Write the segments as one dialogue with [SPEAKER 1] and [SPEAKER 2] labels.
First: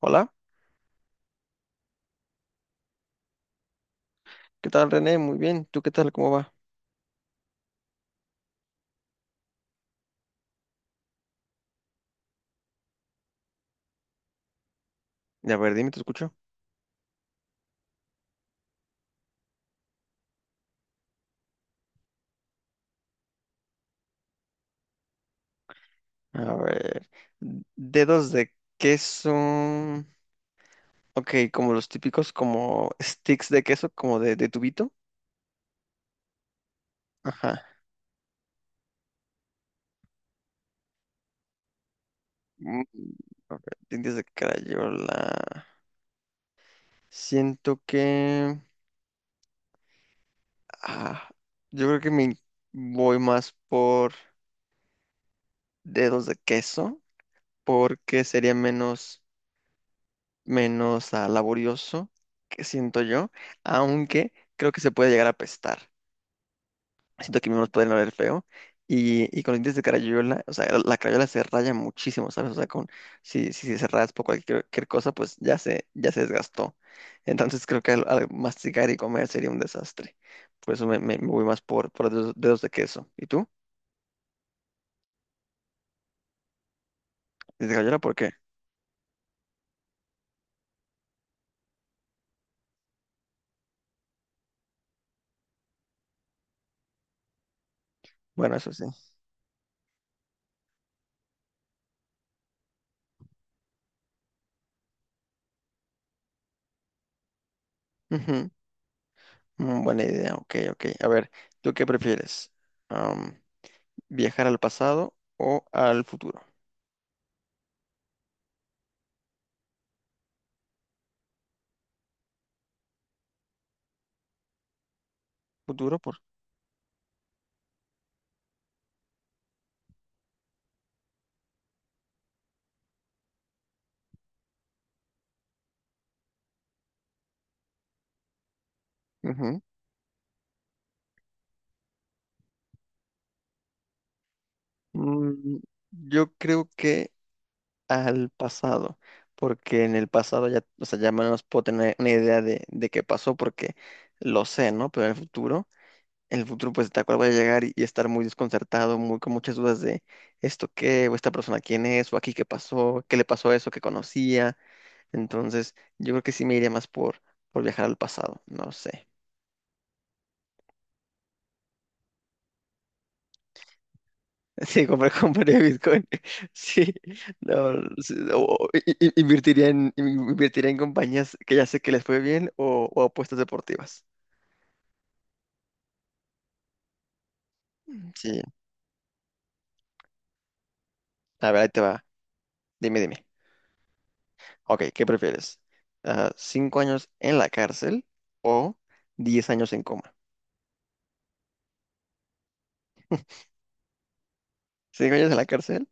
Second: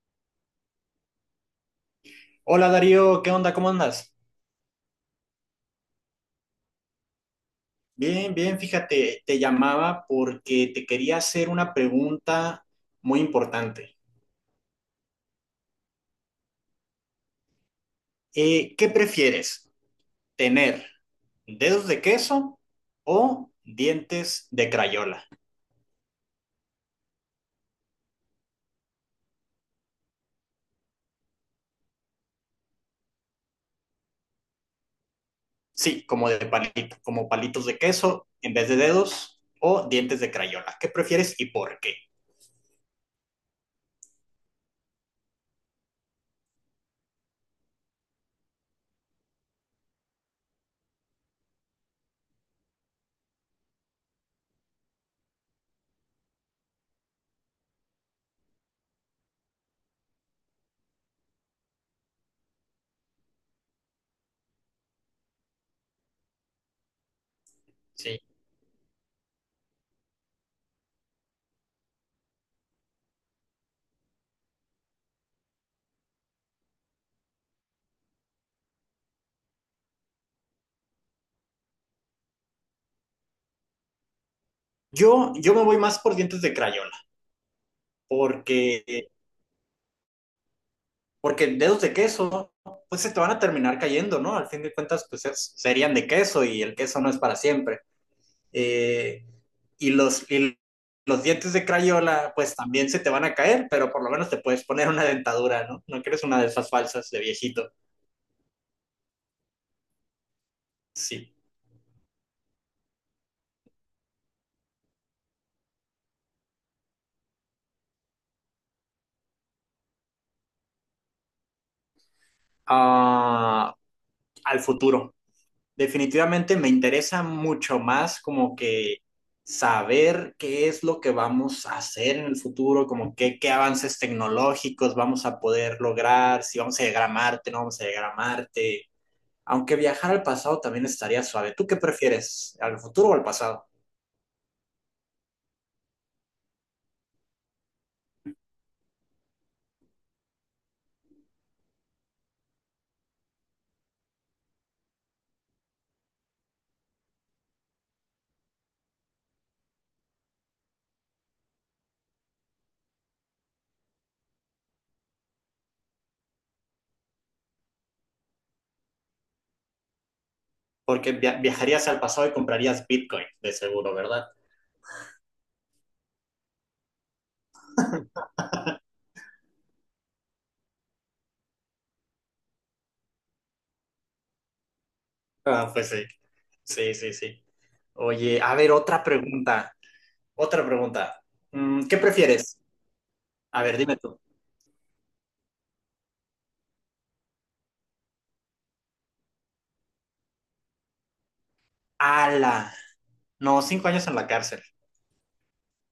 [SPEAKER 1] Hola,
[SPEAKER 2] Hola Darío, ¿qué onda? ¿Cómo andas?
[SPEAKER 1] ¿qué tal, René? Muy bien, ¿tú qué tal? ¿Cómo va?
[SPEAKER 2] Bien, bien, fíjate, te llamaba porque te quería hacer una pregunta muy importante.
[SPEAKER 1] A ver, dime, te escucho.
[SPEAKER 2] ¿Qué prefieres? ¿Tener dedos de queso o dientes de crayola?
[SPEAKER 1] A ver, dedos de queso. Ok, como los típicos, como sticks de queso, como de tubito.
[SPEAKER 2] Sí, como de palito, como
[SPEAKER 1] Ajá.
[SPEAKER 2] palitos de queso en vez de dedos o dientes de crayola. ¿Qué prefieres y por qué?
[SPEAKER 1] Mm, a ver, dientes de crayola. Siento que... ah, yo creo que me voy más por dedos de queso, porque sería menos... menos laborioso, que siento yo, aunque creo que se puede llegar a apestar. Siento que mismos pueden oler
[SPEAKER 2] Sí.
[SPEAKER 1] feo. Y con los dientes de carayola, o sea, la carayola se raya muchísimo, ¿sabes? O sea, con, si se raspa o cualquier cosa, pues ya se desgastó. Entonces creo que al masticar y comer sería un desastre. Por eso me voy más por dedos de queso. ¿Y tú?
[SPEAKER 2] Yo me voy más por dientes de crayola
[SPEAKER 1] ¿Dientes de carayola? ¿Por qué?
[SPEAKER 2] porque Porque dedos de queso, pues se te van a terminar cayendo, ¿no? Al fin de cuentas, pues serían de queso y el queso no es para siempre.
[SPEAKER 1] Bueno, eso sí.
[SPEAKER 2] Eh, y los dientes de Crayola, pues también se te van a caer, pero por lo menos te puedes poner una dentadura, ¿no? No quieres una de esas falsas de viejito.
[SPEAKER 1] Ujú. Mm, buena idea. Ok, ok. A ver,
[SPEAKER 2] Sí.
[SPEAKER 1] ¿tú qué prefieres? Um, ¿Viajar al pasado o al futuro?
[SPEAKER 2] Ah, al futuro.
[SPEAKER 1] Futuro por...
[SPEAKER 2] Definitivamente me interesa mucho más como que saber qué es lo que vamos a hacer en el futuro, como que, qué avances tecnológicos vamos a poder lograr, si vamos a llegar a Marte, no vamos a llegar a Marte.
[SPEAKER 1] Ujú.
[SPEAKER 2] Aunque viajar al pasado también estaría suave. ¿Tú qué prefieres, al futuro o al pasado?
[SPEAKER 1] Mm, yo creo que al pasado, porque en el pasado ya, o sea, ya menos puedo tener una idea de qué pasó porque lo sé, ¿no? Pero en el futuro pues tal cual voy a llegar y estar muy desconcertado, muy con muchas dudas de esto qué, o esta persona quién es, o aquí qué pasó, qué le pasó a eso que conocía. Entonces, yo creo que sí me iría más por viajar al pasado, no sé.
[SPEAKER 2] Porque viajarías al pasado y comprarías Bitcoin, de seguro, ¿verdad?
[SPEAKER 1] Sí, compraría Bitcoin. Sí, no, sí, o- i- i- invertiría en, invertiría en compañías que ya sé que les fue bien o apuestas deportivas.
[SPEAKER 2] Ah, pues sí, sí, sí, sí.
[SPEAKER 1] Mm.
[SPEAKER 2] Oye,
[SPEAKER 1] Sí,
[SPEAKER 2] a ver, otra pregunta, otra pregunta.
[SPEAKER 1] a ver, ahí te
[SPEAKER 2] ¿Qué
[SPEAKER 1] va.
[SPEAKER 2] prefieres?
[SPEAKER 1] Dime, dime.
[SPEAKER 2] A ver, dime tú.
[SPEAKER 1] Ok, ¿qué prefieres? Ah, ¿cinco años en la cárcel o diez años en coma?
[SPEAKER 2] ¡Hala! No, 5 años en la cárcel.
[SPEAKER 1] ¿Cinco años en la cárcel?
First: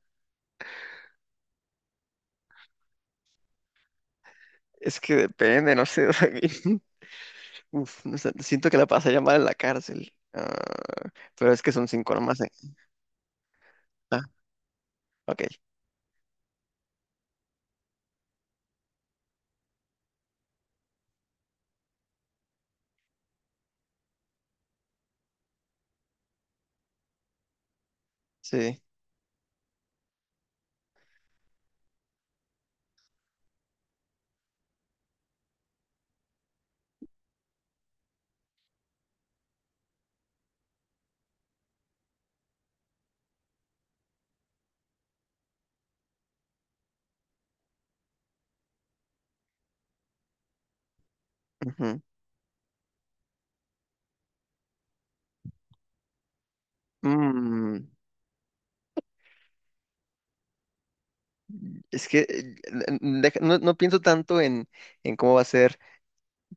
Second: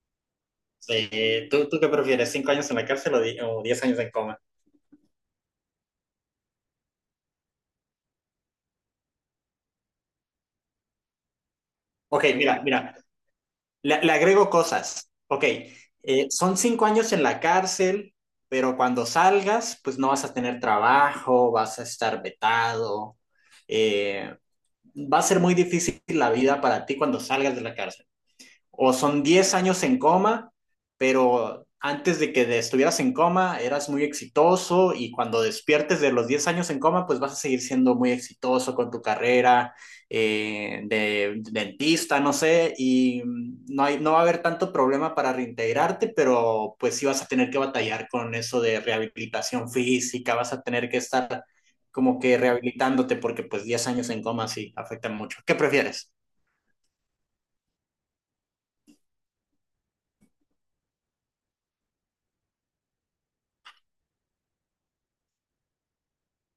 [SPEAKER 2] Sí, ¿tú qué prefieres? ¿5 años en la cárcel o, o 10 años en coma?
[SPEAKER 1] Es que depende, no sé. o sea, que- Uf, no sé, siento que la pasaría mal en la cárcel. Ah, pero es que son cinco
[SPEAKER 2] Ok,
[SPEAKER 1] nomás. Eh.
[SPEAKER 2] mira, mira, le
[SPEAKER 1] Ah,
[SPEAKER 2] agrego cosas.
[SPEAKER 1] ok,
[SPEAKER 2] Ok, son 5 años en la cárcel, pero cuando salgas, pues no vas a tener trabajo, vas a estar vetado. eh, va a ser muy difícil la vida para ti cuando salgas de la cárcel.
[SPEAKER 1] sí.
[SPEAKER 2] O son 10 años en coma, pero antes de que estuvieras en coma eras muy exitoso y cuando despiertes de los 10 años en coma, pues vas a seguir siendo muy exitoso con tu carrera, de dentista, no sé, y no hay, no va a haber tanto problema para reintegrarte, pero pues sí vas a tener que batallar con eso de rehabilitación física, vas a tener que estar
[SPEAKER 1] Ujú.
[SPEAKER 2] como que rehabilitándote porque pues 10 años en coma sí afectan mucho. ¿Qué prefieres?
[SPEAKER 1] Mm, es que deja- no, no pienso tanto en cómo va a ser,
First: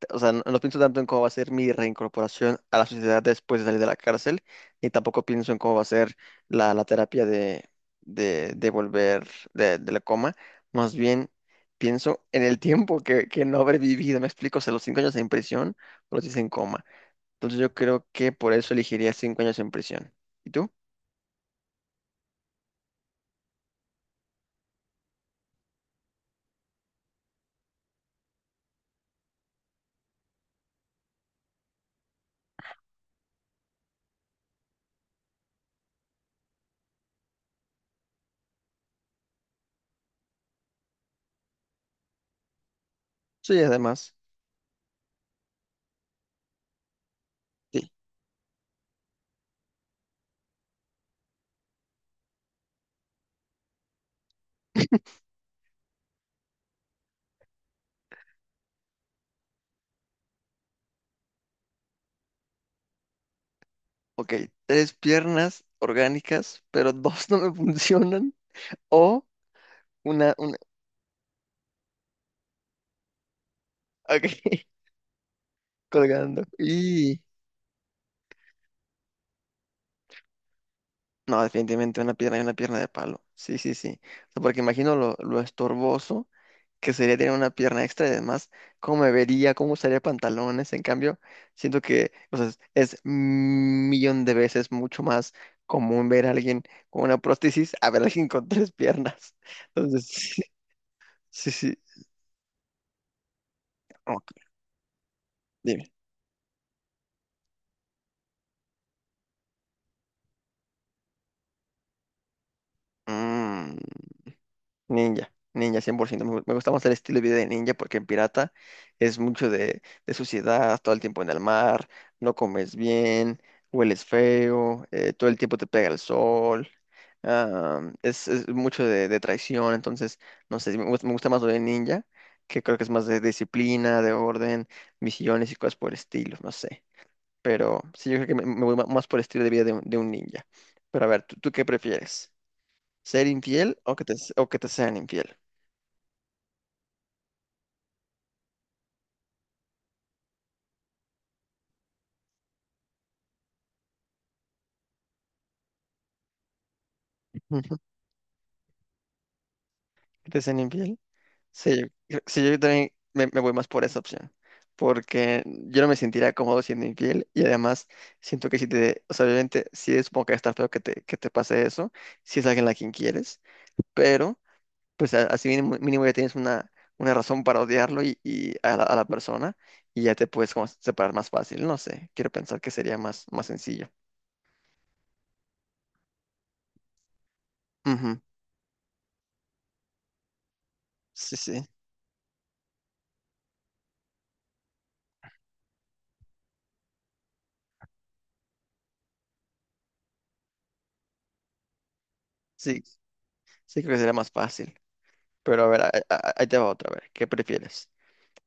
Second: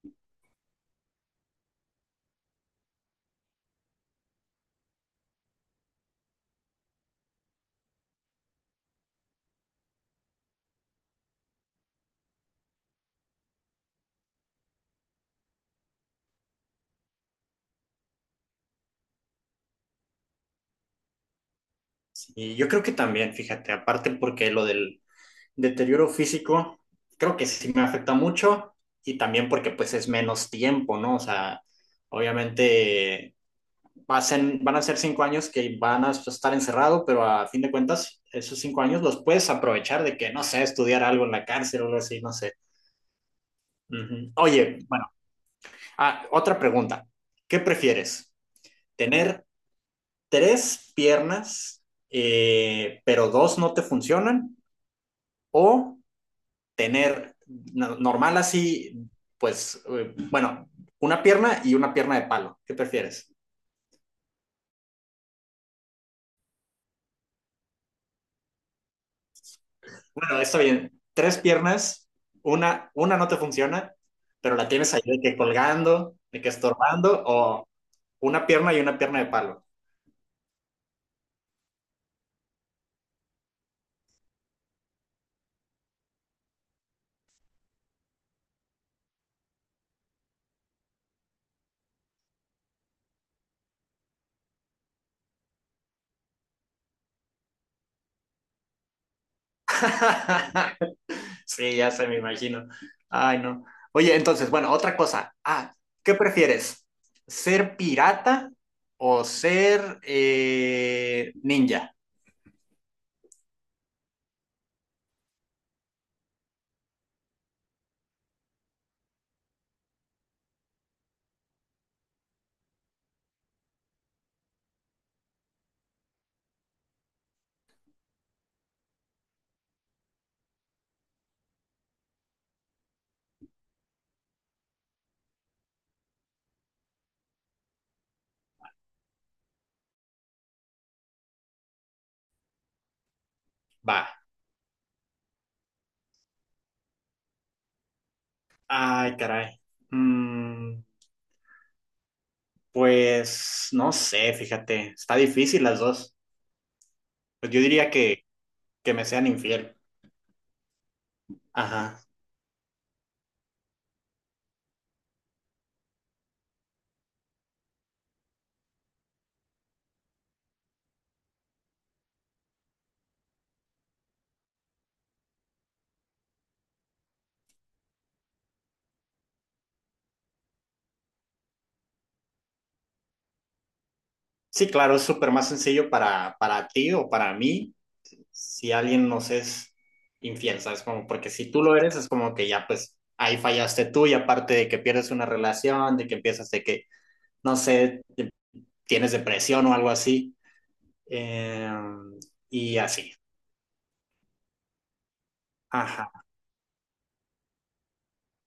[SPEAKER 1] o sea, no, no pienso tanto en cómo va a ser mi reincorporación a la sociedad después de salir de la cárcel, ni tampoco pienso en cómo va a ser la terapia de volver de la coma. Más bien pienso en el tiempo que no habré vivido. Me explico, o sea, los cinco años en prisión o los diez en coma. Entonces yo creo que por eso elegiría cinco años en prisión. ¿Y tú?
[SPEAKER 2] Y yo creo que también, fíjate, aparte porque lo del deterioro físico, creo que sí me afecta mucho y también porque pues es menos tiempo, ¿no? O sea, obviamente van a ser 5 años que van a estar encerrado, pero a fin de cuentas, esos 5 años los puedes aprovechar de que, no sé, estudiar algo en la cárcel o algo así, no sé.
[SPEAKER 1] Sí, además.
[SPEAKER 2] Ujú. Oye, bueno, otra pregunta. ¿Qué
[SPEAKER 1] Sí.
[SPEAKER 2] prefieres? ¿Tener tres piernas, pero dos no te funcionan? ¿O tener normal así, pues, bueno, una pierna y una pierna de palo? ¿Qué prefieres?
[SPEAKER 1] Ok, tres piernas orgánicas, pero dos no me funcionan. O
[SPEAKER 2] Bueno,
[SPEAKER 1] una,
[SPEAKER 2] está bien. Tres piernas, una no te funciona,
[SPEAKER 1] ok,
[SPEAKER 2] pero la tienes ahí de que colgando, de
[SPEAKER 1] colgando.
[SPEAKER 2] que
[SPEAKER 1] Y
[SPEAKER 2] estorbando, o una pierna y una pierna de palo.
[SPEAKER 1] no, definitivamente una pierna y una pierna de palo. Sí, sí, sí. O sea, porque imagino lo estorboso que sería tener una pierna extra y además cómo me vería, cómo usaría pantalones. En cambio, siento que, o sea, es un millón de veces mucho más común ver a alguien con una prótesis a ver a alguien con tres piernas. Entonces, sí, sí.
[SPEAKER 2] Sí, ya
[SPEAKER 1] Sí.
[SPEAKER 2] se me imagino. Ay, no. Oye,
[SPEAKER 1] Ok,
[SPEAKER 2] entonces, bueno, otra cosa. ¿Qué prefieres? ¿Ser pirata o ser ninja?
[SPEAKER 1] mm, ninja, ninja, 100%. Me gusta más el estilo de vida de ninja porque en pirata es mucho de suciedad, todo el tiempo en el mar, no comes bien, hueles feo, todo el tiempo te pega el sol. Es mucho de traición, entonces, no sé, me, gust- me gusta más lo de ninja, que creo que es más de disciplina, de orden, misiones y cosas por el estilo, no sé. Pero sí, yo creo que me voy ma- más por el estilo de vida de un ninja. Pero a ver, ¿tú qué prefieres? ¿Ser infiel o
[SPEAKER 2] Va.
[SPEAKER 1] o que te sean infiel?
[SPEAKER 2] Ay, caray. Mm, pues no sé, fíjate, está difícil las dos. Pues yo
[SPEAKER 1] Ujú.
[SPEAKER 2] diría que me sean infiel.
[SPEAKER 1] ¿Que te sean infiel? Sí, yo,
[SPEAKER 2] Ajá.
[SPEAKER 1] creo- sí, yo también me voy más por esa opción, porque yo no me sentiría cómodo siendo infiel y además siento que si te, o sea, obviamente sí supongo que está feo que te pase eso, si es alguien a quien quieres, pero pues a- así mínimo, mínimo ya tienes una razón para odiarlo y a a la persona y ya te puedes como separar más fácil, no sé, quiero pensar que sería más, más sencillo.
[SPEAKER 2] Sí, claro, es súper más sencillo para ti o para mí
[SPEAKER 1] Ujú.
[SPEAKER 2] si alguien nos es infiel, ¿sabes? Como porque
[SPEAKER 1] Sí,
[SPEAKER 2] si tú
[SPEAKER 1] sí,
[SPEAKER 2] lo eres, es como que ya pues ahí fallaste tú y aparte de que pierdes una relación, de que empiezas de que, no sé, tienes depresión o algo así. Eh, y
[SPEAKER 1] sí,
[SPEAKER 2] así.
[SPEAKER 1] sí creo que sería más fácil. Pero a ver,
[SPEAKER 2] Ajá.
[SPEAKER 1] a- ahí te va otra vez. ¿Qué prefieres?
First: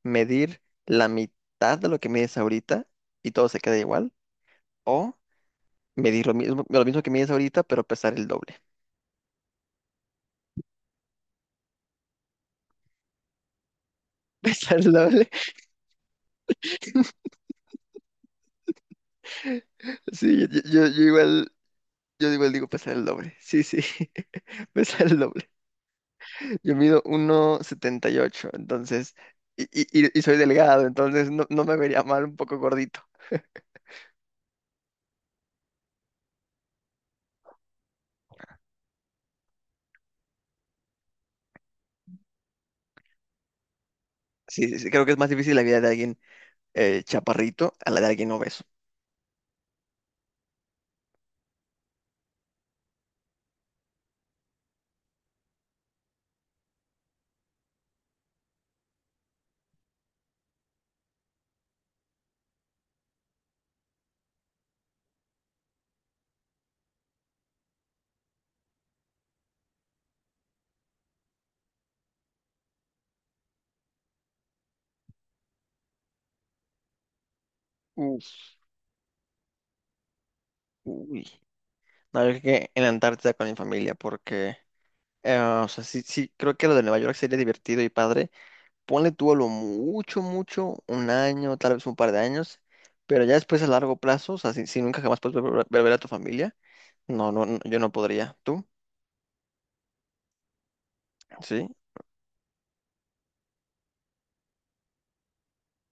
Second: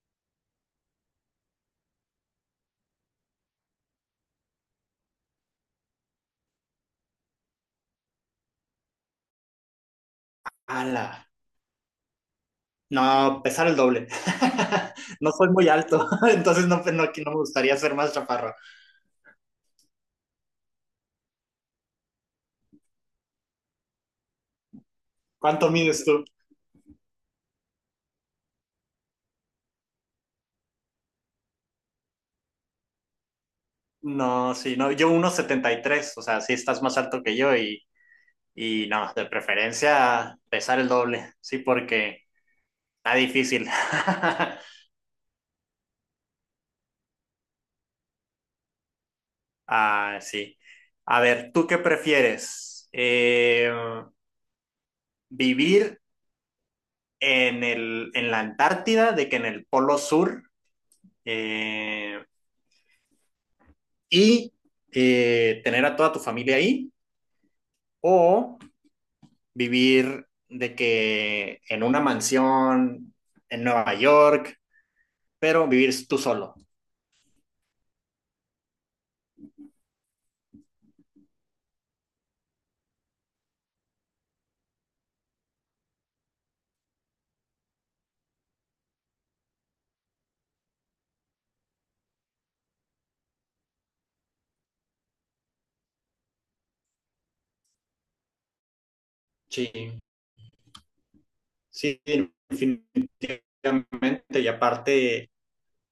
[SPEAKER 1] ¿Medir la mitad de lo que mides ahorita y todo se queda igual? ¿O medir lo mismo que mides ahorita, pero pesar el doble?
[SPEAKER 2] Ala. No, pesar el doble.
[SPEAKER 1] ¿Pesar el doble?
[SPEAKER 2] No soy muy alto, entonces no, no, aquí no me gustaría ser más chaparro.
[SPEAKER 1] Sí, yo igual, yo igual digo pesar el doble. Sí, sí, pesar el doble.
[SPEAKER 2] ¿Cuánto mides tú?
[SPEAKER 1] Yo mido 1,78, entonces, y soy delgado, entonces no, no me vería mal un poco gordito.
[SPEAKER 2] No, sí, no, yo 1,73. O sea, sí estás más alto que yo y no, de preferencia pesar el doble, sí, porque está difícil.
[SPEAKER 1] Sí, sí, sí, creo que es más difícil la vida de alguien chaparrito a la de alguien obeso.
[SPEAKER 2] Ah, sí. A ver, ¿tú qué prefieres? ¿Vivir en el, en la Antártida de que en el Polo Sur? Eh, y tener a toda tu familia ahí o vivir de que en una mansión en Nueva York, pero vivir tú solo.
[SPEAKER 1] Uf, uy. No, yo creo que en la Antártida con mi familia, porque, o sea, sí, sí, creo que lo de Nueva York sería divertido y padre. Ponle tú a lo mucho, mucho, un año, tal vez un par de años, pero ya después a largo plazo, o sea, si nunca jamás puedes vol- volver a ver a tu familia, no, no, no, yo no podría. ¿Tú?
[SPEAKER 2] Sí,
[SPEAKER 1] Sí,
[SPEAKER 2] sí, definitivamente. Y aparte,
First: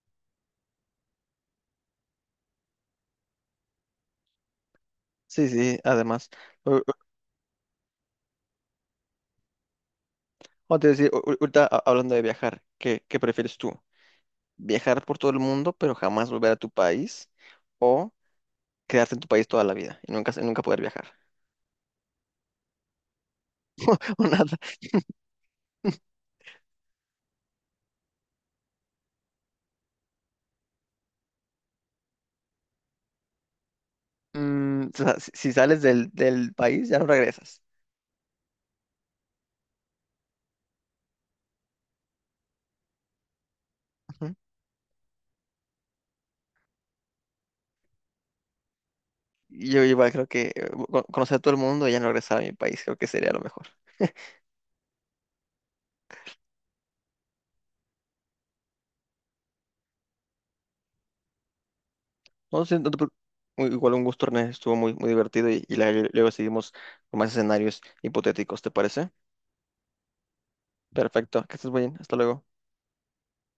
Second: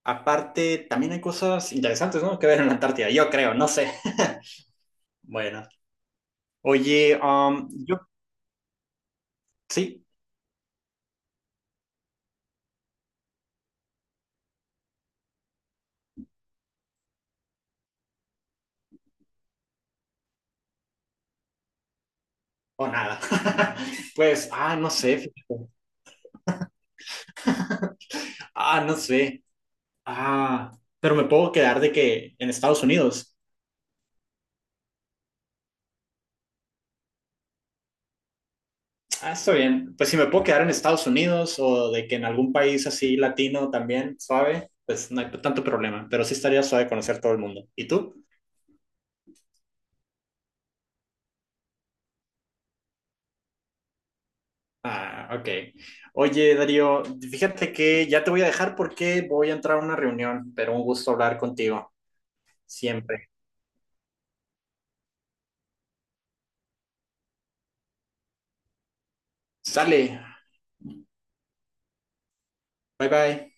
[SPEAKER 2] aparte, también hay cosas interesantes, ¿no? Que ver en la Antártida, yo creo, no sé.
[SPEAKER 1] sí,
[SPEAKER 2] Bueno,
[SPEAKER 1] sí, además. o- o-
[SPEAKER 2] oye, yo sí
[SPEAKER 1] o te decía, o- ahorita a- hablando de viajar, qué prefieres tú? ¿Viajar por todo el mundo, pero jamás volver a tu país? ¿O quedarte en tu país toda la vida y nunca, nunca poder viajar?
[SPEAKER 2] o nada.
[SPEAKER 1] Una
[SPEAKER 2] Pues, no sé, fíjate. No sé. Ah, pero me puedo quedar de que en Estados Unidos.
[SPEAKER 1] mm, o sea, si sales del país, ya no regresas.
[SPEAKER 2] Ah, está bien. Pues si me puedo quedar en Estados Unidos o de que en algún país así latino también,
[SPEAKER 1] Ujú.
[SPEAKER 2] suave, pues no hay tanto problema. Pero sí estaría suave conocer todo el mundo. ¿Y tú?
[SPEAKER 1] Y yo igual creo que con- conocer a todo el mundo y ya no regresar a mi país, creo que sería lo mejor.
[SPEAKER 2] Ah, ok. Oye, Darío, fíjate que ya te voy a dejar porque voy a entrar a una reunión, pero un gusto hablar contigo.
[SPEAKER 1] No sé, no te preocu-
[SPEAKER 2] Siempre.
[SPEAKER 1] u- igual un gusto, Ernesto, estuvo muy, muy divertido y la- luego seguimos con más escenarios hipotéticos, ¿te parece?
[SPEAKER 2] Sale.
[SPEAKER 1] Perfecto, que estés bien, hasta luego.
[SPEAKER 2] Bye bye.